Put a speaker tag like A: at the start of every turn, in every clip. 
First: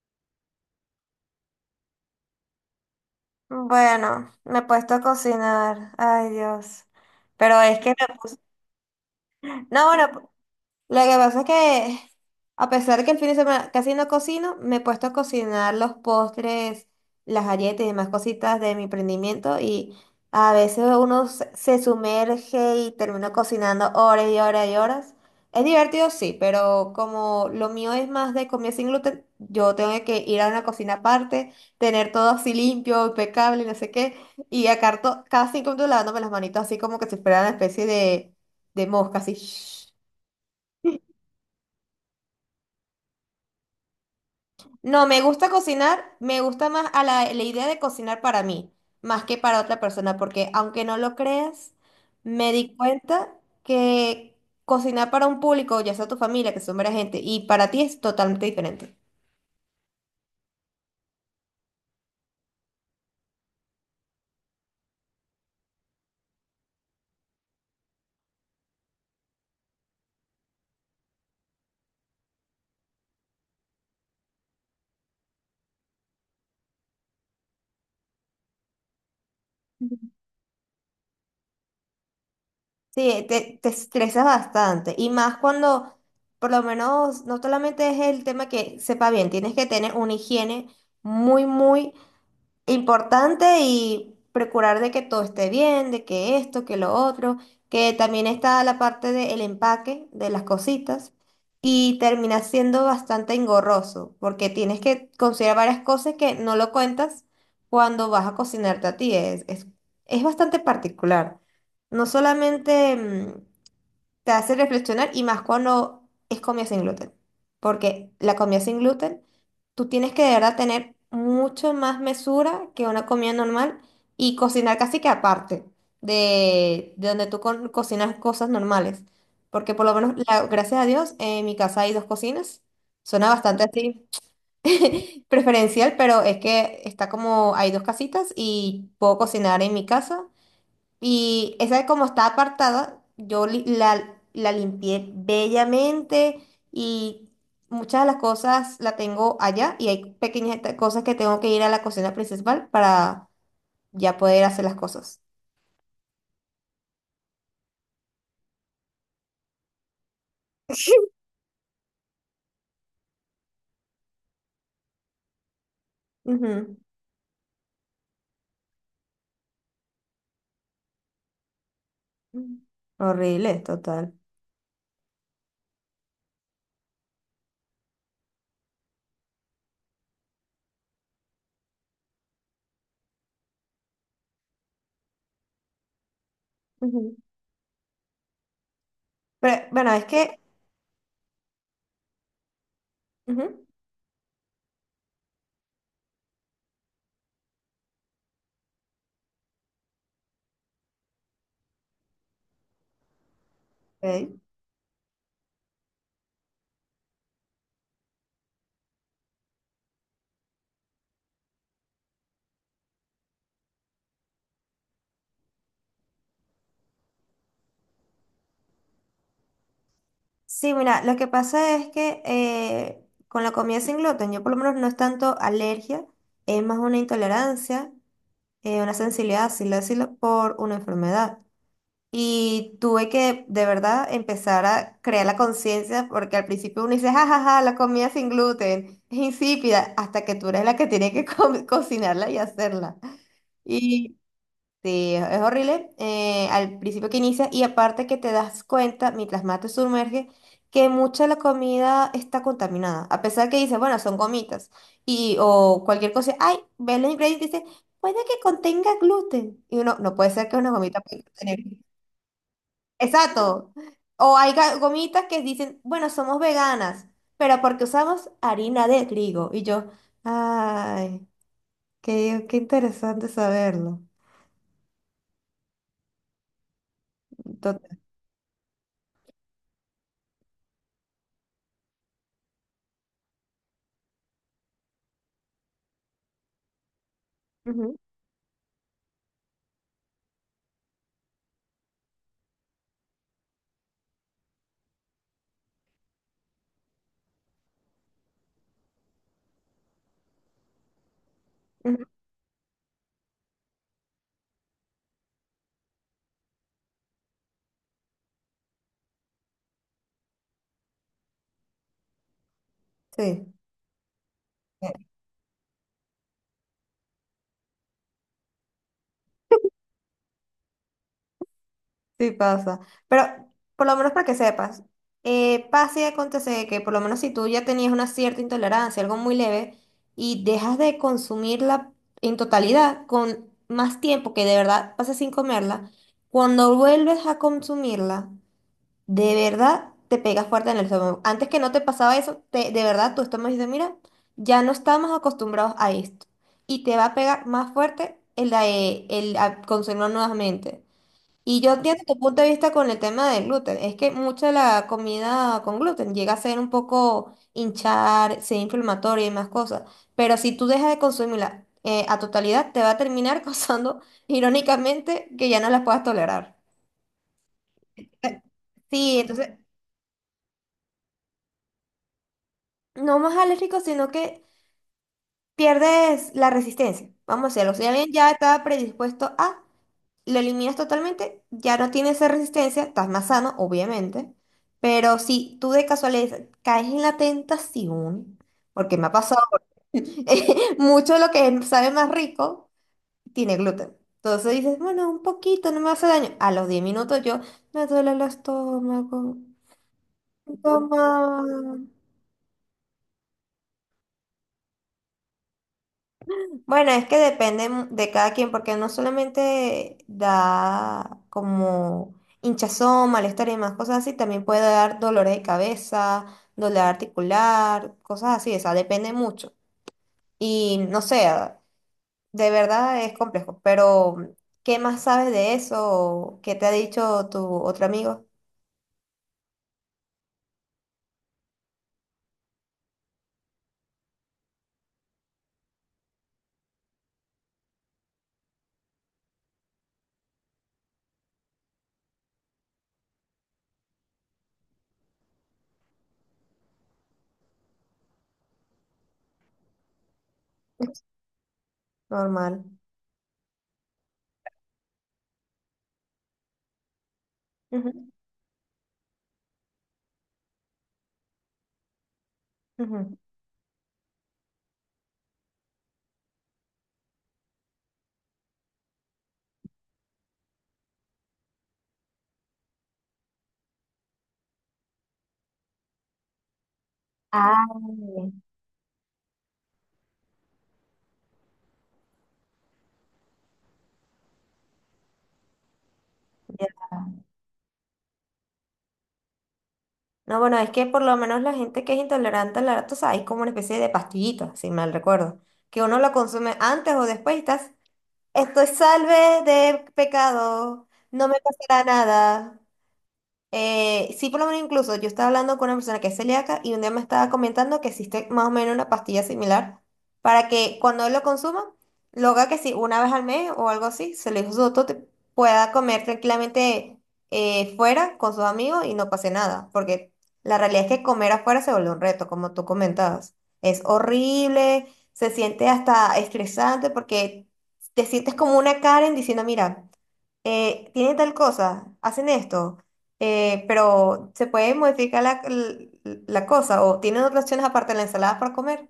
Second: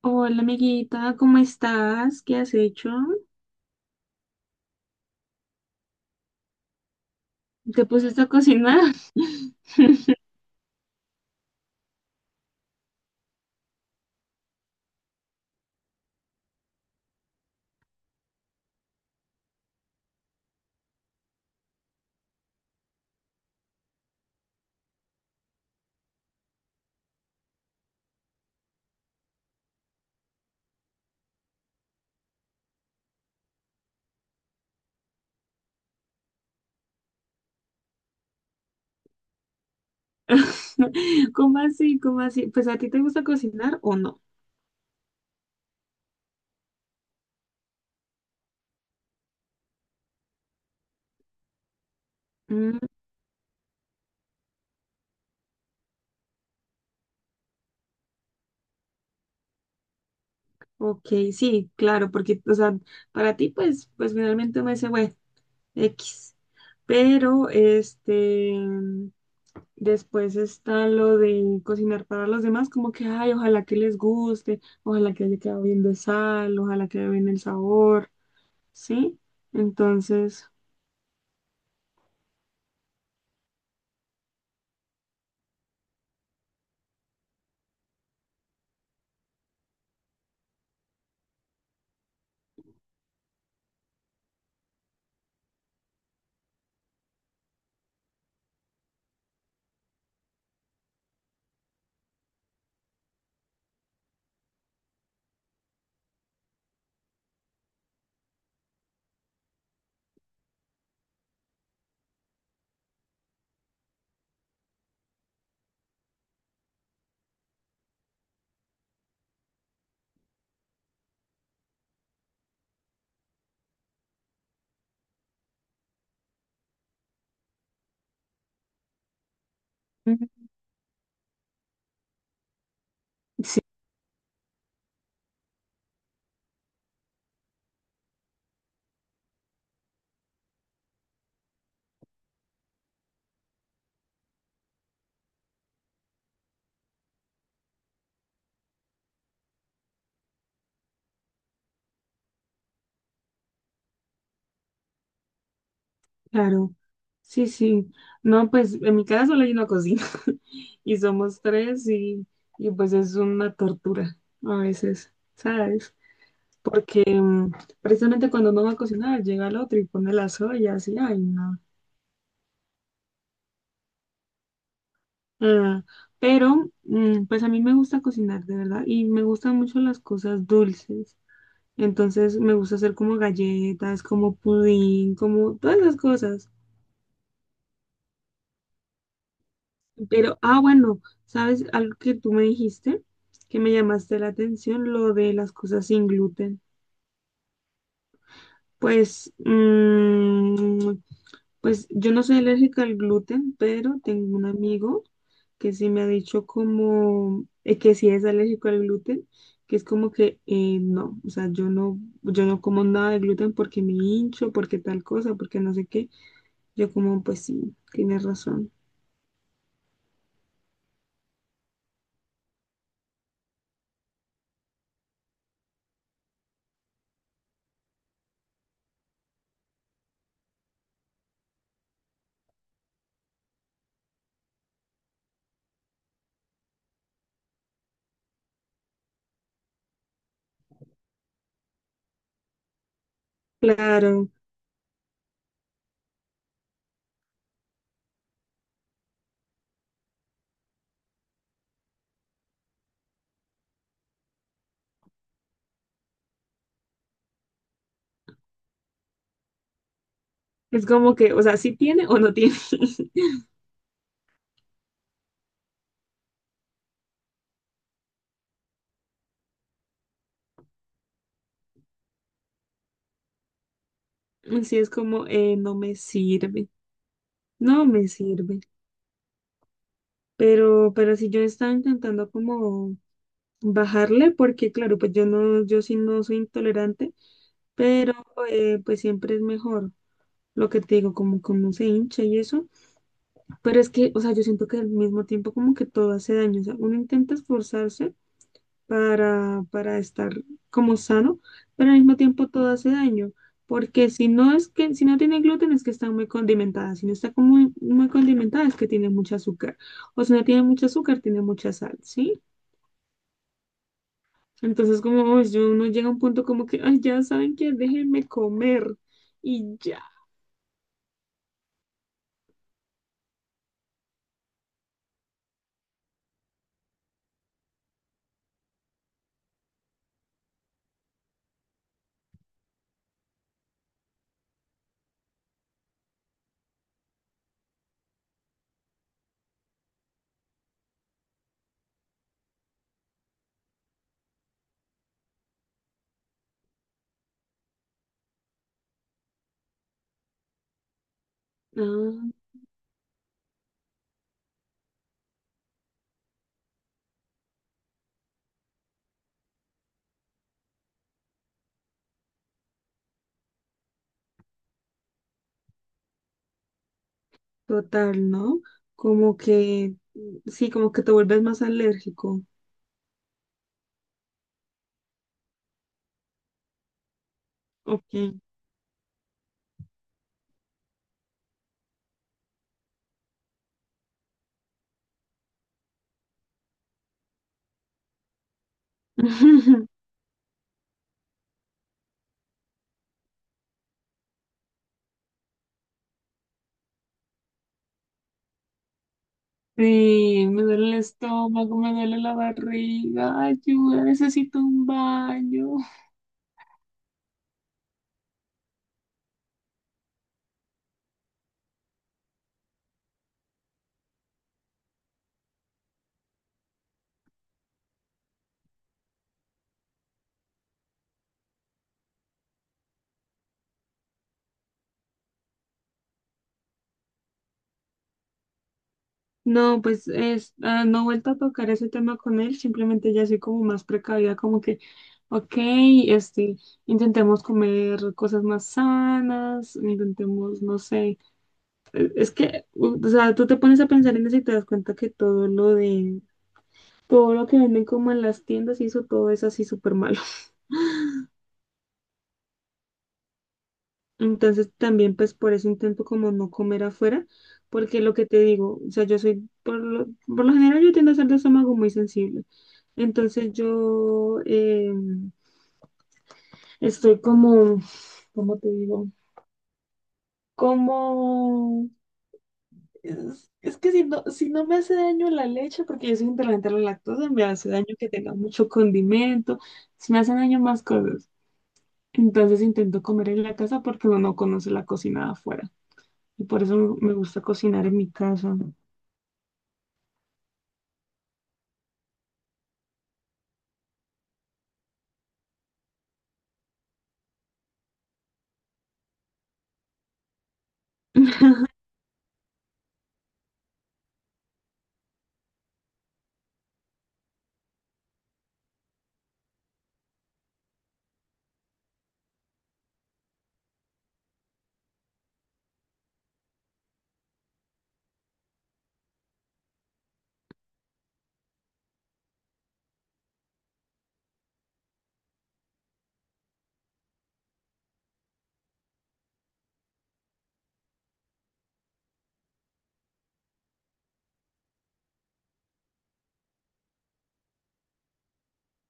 A: Hola amiguita, ¿cómo estás? ¿Qué has hecho?
B: Bueno, me he puesto a cocinar. Ay, Dios. Pero es
A: ¿Te
B: que me
A: pusiste a
B: puse.
A: cocinar?
B: No, bueno, lo que pasa es que, a pesar de que el fin de semana casi no cocino, me he puesto a cocinar los postres, las galletas y demás cositas de mi emprendimiento. Y a veces uno se sumerge y termina cocinando horas y horas y horas. Es divertido, sí, pero como lo mío es más de comida sin gluten, yo tengo que ir a una cocina aparte, tener todo así limpio, impecable, no sé qué, y acá cada 5 minutos lavándome las manitos así como que si fuera una especie de, mosca, así.
A: ¿Cómo así? ¿Cómo así? ¿Pues a ti te gusta cocinar o no?
B: No, me gusta cocinar, me gusta más a la idea de cocinar para mí, más que para otra persona, porque aunque no lo creas, me di
A: Mm,
B: cuenta que cocinar para un público, ya sea tu familia, que son varias gente, y para ti es totalmente diferente.
A: ok, sí, claro, porque, o sea, para ti, pues, pues finalmente me dice, bueno, X. Pero, después está lo de cocinar para los demás, como que, ay, ojalá que les guste, ojalá que haya quedado bien de sal, ojalá que haya bien el sabor, ¿sí? Entonces...
B: Sí, te estresas bastante, y más cuando, por lo menos, no solamente es el tema que sepa bien, tienes que tener una higiene muy, muy importante, y procurar de que todo esté bien, de que esto, que lo otro, que también está la parte del empaque de las cositas, y termina siendo bastante engorroso porque tienes que considerar varias cosas que no lo cuentas cuando vas a cocinarte a ti. Es bastante particular. No solamente te hace reflexionar, y más cuando es comida sin gluten, porque la comida sin gluten, tú tienes que de verdad tener mucho más mesura que una comida normal y cocinar casi que aparte de, donde tú cocinas cosas normales. Porque por lo menos,
A: mm,
B: gracias a Dios, en mi casa hay dos cocinas. Suena
A: sí,
B: bastante así preferencial, pero es que está como, hay dos casitas y puedo cocinar en mi casa, y esa como está apartada, yo la limpié bellamente, y muchas de las cosas la tengo allá, y hay pequeñas cosas que tengo que ir a la cocina principal para ya poder hacer las cosas.
A: claro. Sí, sí. No, pues en mi casa solo hay una cocina y somos tres y pues es una tortura a veces, ¿sabes?
B: Ujú.
A: Porque precisamente cuando uno va a cocinar llega el otro y pone las ollas y ay, no.
B: Horrible, total.
A: Ah, pero pues a mí me gusta cocinar, de verdad, y me gustan mucho las cosas dulces. Entonces me gusta hacer como galletas, como pudín, como todas las cosas.
B: Ujú. Pero bueno, es que...
A: Pero, ah, bueno, ¿sabes algo que tú me dijiste? Que
B: Ujú.
A: me llamaste la atención, lo de las cosas sin gluten. Pues, pues yo no soy alérgica al gluten, pero tengo
B: Ok.
A: un amigo que sí me ha dicho como que sí es alérgico al gluten, que es como que no, o sea, yo no como nada de gluten porque me hincho, porque tal cosa, porque no sé qué. Yo como, pues sí, tienes razón.
B: Sí, mira, lo que pasa es que con la comida sin gluten, yo por lo menos no es tanto alergia, es más una intolerancia. Una sensibilidad, así decirlo, por una enfermedad. Y tuve que de verdad empezar a crear la conciencia, porque al principio uno dice, jajaja, la comida sin gluten es insípida, hasta que tú eres la que tiene que cocinarla y hacerla.
A: Claro,
B: Sí, es horrible. Al principio que inicia, y aparte que te das cuenta, mientras más te sumerges, que mucha de la comida está contaminada. A pesar que dices, bueno, son gomitas y, o cualquier cosa, ay, ves los ingredientes y dice, puede que contenga gluten. Y uno, no puede ser que una
A: es
B: gomita
A: como
B: pueda
A: que, o sea,
B: contener.
A: sí tiene o no tiene.
B: Exacto. O hay gomitas que dicen, bueno, somos veganas, pero porque usamos harina de trigo. Y yo, ay, qué, qué interesante saberlo.
A: Así es como, no me sirve, no
B: Total.
A: me sirve. Pero si yo estaba intentando como bajarle, porque claro, pues yo no, yo sí no soy intolerante, pero pues siempre es mejor lo que te digo, como que uno se hincha y eso. Pero es que, o sea, yo siento que al mismo tiempo como que todo hace daño. O sea, uno intenta esforzarse, para estar como sano, pero al mismo tiempo todo hace daño, porque si no es que, si no tiene gluten es que está muy condimentada, si no está como muy, muy condimentada es que tiene mucho azúcar, o si no tiene mucho azúcar, tiene mucha sal, ¿sí?
B: Sí, eh,
A: Entonces como uy, yo, uno llega a un punto como que, ay, ya saben que déjenme comer y ya.
B: sí pasa. Pero por lo menos para que sepas, pasa y acontece que por lo menos si tú ya tenías una cierta intolerancia, algo muy leve, y dejas de consumirla en totalidad con más tiempo que de verdad pasas sin comerla, cuando vuelves a consumirla, de verdad te pegas fuerte en el estómago. Antes que no te pasaba eso, de verdad tu estómago dice, mira, ya no estamos acostumbrados a esto. Y te va a pegar más fuerte el, el a consumirlo nuevamente. Y yo entiendo tu
A: Ah,
B: punto de vista con el tema del gluten. Es que mucha de la comida con gluten llega a ser un poco hinchar, ser inflamatoria y más cosas. Pero si tú dejas de consumirla a totalidad, te va a terminar causando, irónicamente, que ya no las puedas tolerar.
A: total,
B: Eh,
A: ¿no?
B: Sí,
A: Como
B: entonces,
A: que, sí, como que te vuelves más alérgico.
B: no más alérgico, sino que pierdes la resistencia. Vamos a decirlo. Si alguien
A: Ok.
B: ya está predispuesto a, lo eliminas totalmente, ya no tienes esa resistencia, estás más sano, obviamente, pero si tú de casualidad caes en la tentación, porque me ha pasado, mucho de lo que sabe más rico tiene gluten. Entonces dices, bueno, un poquito, no me hace daño. A los 10 minutos yo me duele el estómago.
A: Sí, me duele el
B: Toma.
A: estómago, me duele la barriga, ayuda, necesito un baño.
B: Bueno, es que depende de cada quien, porque no solamente da como hinchazón, malestar y demás cosas así, también puede dar dolores de cabeza, dolor articular, cosas así, o sea, depende mucho. Y no sé, de verdad es complejo, pero ¿qué más sabes de eso? ¿Qué te ha dicho tu otro amigo?
A: No, pues es, ah, no he vuelto a tocar ese tema con él, simplemente ya soy como más precavida, como que, ok, este, intentemos comer cosas más sanas, intentemos, no sé, es que, o sea, tú te pones a pensar en eso y te das cuenta que todo lo que venden como en las tiendas y eso, todo es así súper malo.
B: Normal.
A: Entonces también pues por eso intento como no comer afuera, porque
B: Ujú,
A: lo que te digo, o sea, yo soy, por lo general yo tiendo a ser de estómago muy sensible.
B: ujú.
A: Entonces yo estoy como, ¿cómo te digo? Como, es que si no, si no me hace daño la leche, porque yo soy intolerante a la lactosa, me
B: Ah,
A: hace daño que tenga mucho condimento, si me hacen daño más cosas. Entonces intento comer en la casa porque uno no conoce la cocina de afuera, y por
B: ya.
A: eso me gusta cocinar en mi casa.
B: No, bueno, es que por lo menos la gente que es intolerante al lactosa sabes, es como una especie de pastillita, si mal recuerdo, que uno la consume antes o después y estás, estoy salve de pecado, no me pasará nada. Sí, por lo menos incluso yo estaba hablando con una persona que es celíaca, y un día me estaba comentando que existe más o menos una pastilla similar para que cuando él lo consuma, lo haga que si una vez al mes o algo así, se lo dijo su doctor, pueda comer tranquilamente fuera con sus amigos y no pase nada, porque la realidad es que comer afuera se vuelve un reto, como tú comentabas. Es horrible, se siente hasta estresante porque te sientes como una Karen diciendo, mira, tiene tal cosa, hacen esto, pero se puede modificar la cosa, o tienen otras opciones aparte de la ensalada para comer.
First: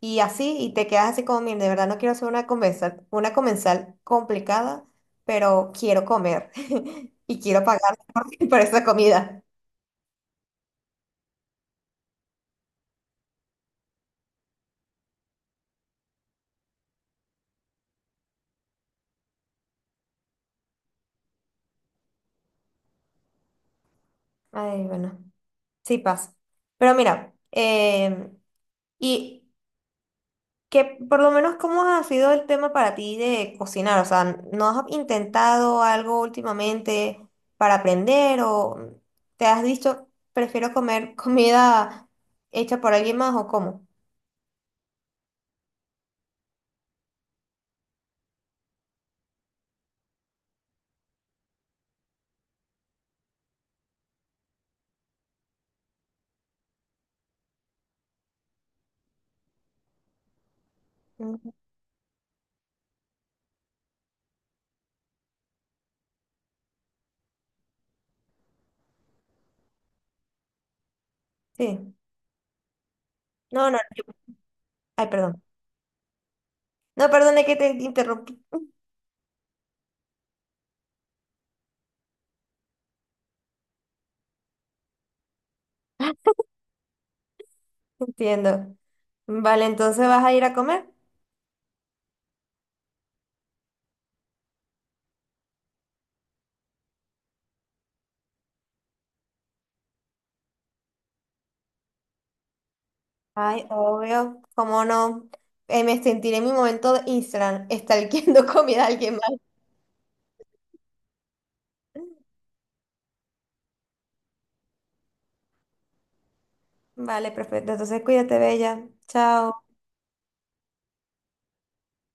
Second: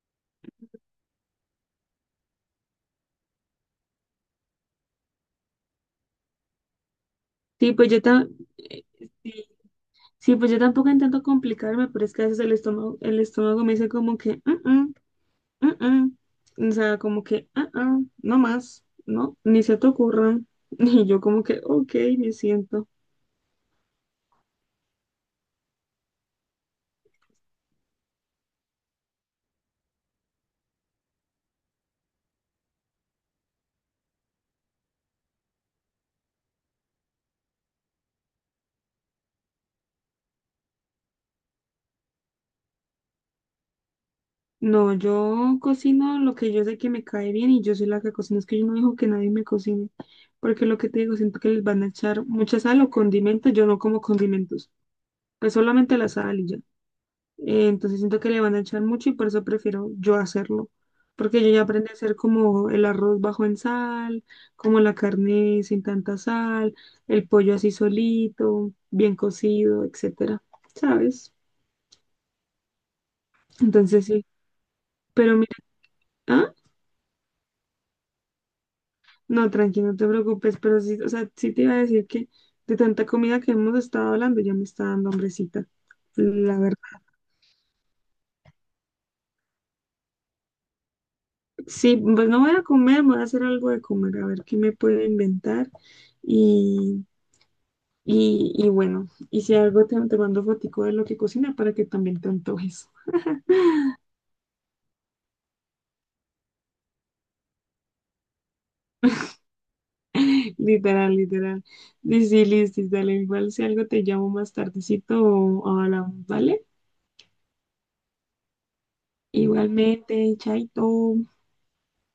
B: Y así, y te quedas así como, mira, de verdad no quiero hacer una comensal complicada, pero quiero comer y quiero
A: Sí, pues
B: pagar
A: yo
B: por, esa
A: eh,
B: comida.
A: sí, sí, pues yo tampoco intento complicarme, pero es que a veces el estómago me dice como que, "Mm, mm, mm, mm". O sea, como que, "Ah, ah, no más, no, ni se te ocurra". Y yo como que, ok, me siento.
B: Ay, bueno, sí pasa. Pero mira, y que por lo menos, ¿cómo ha sido el tema para ti de cocinar? O sea, ¿no has intentado algo últimamente para aprender, o te has dicho, prefiero comer comida hecha por alguien más, o cómo?
A: No, yo cocino lo que yo sé que me cae bien y yo soy la que cocina. Es que yo no dejo que nadie me cocine, porque lo que te digo, siento que les van a echar mucha sal o condimentos. Yo no como condimentos, pues solamente la sal y ya. Entonces siento que le van a echar mucho y por eso prefiero yo hacerlo. Porque yo
B: Mm,
A: ya aprendí a hacer como el arroz bajo en sal, como la carne sin tanta sal, el pollo así solito, bien cocido, etcétera, ¿sabes?
B: sí. No, no,
A: Entonces sí.
B: ay,
A: Pero
B: perdón.
A: mira, ah,
B: No, perdón, que te interrumpí.
A: no, tranqui, no te preocupes, pero sí, o sea, sí te iba a decir que de tanta comida que hemos estado hablando ya me está dando hambrecita, la verdad.
B: Entiendo. Vale, entonces vas a ir a comer.
A: Sí, pues no voy a comer, voy a hacer algo de comer, a ver qué me puedo inventar. Y y, bueno, y si algo te mando fotico de lo que cocina para que también te antojes.
B: Ay, obvio, cómo no. Me sentiré en mi momento de Instagram, estalqueando comida a alguien más.
A: Literal, literal. Sí, sí, listis, dale. Igual si algo te llamo más tardecito o hablamos, ¿vale?
B: Vale, perfecto. Entonces cuídate, bella. Chao.
A: Igualmente, chaito.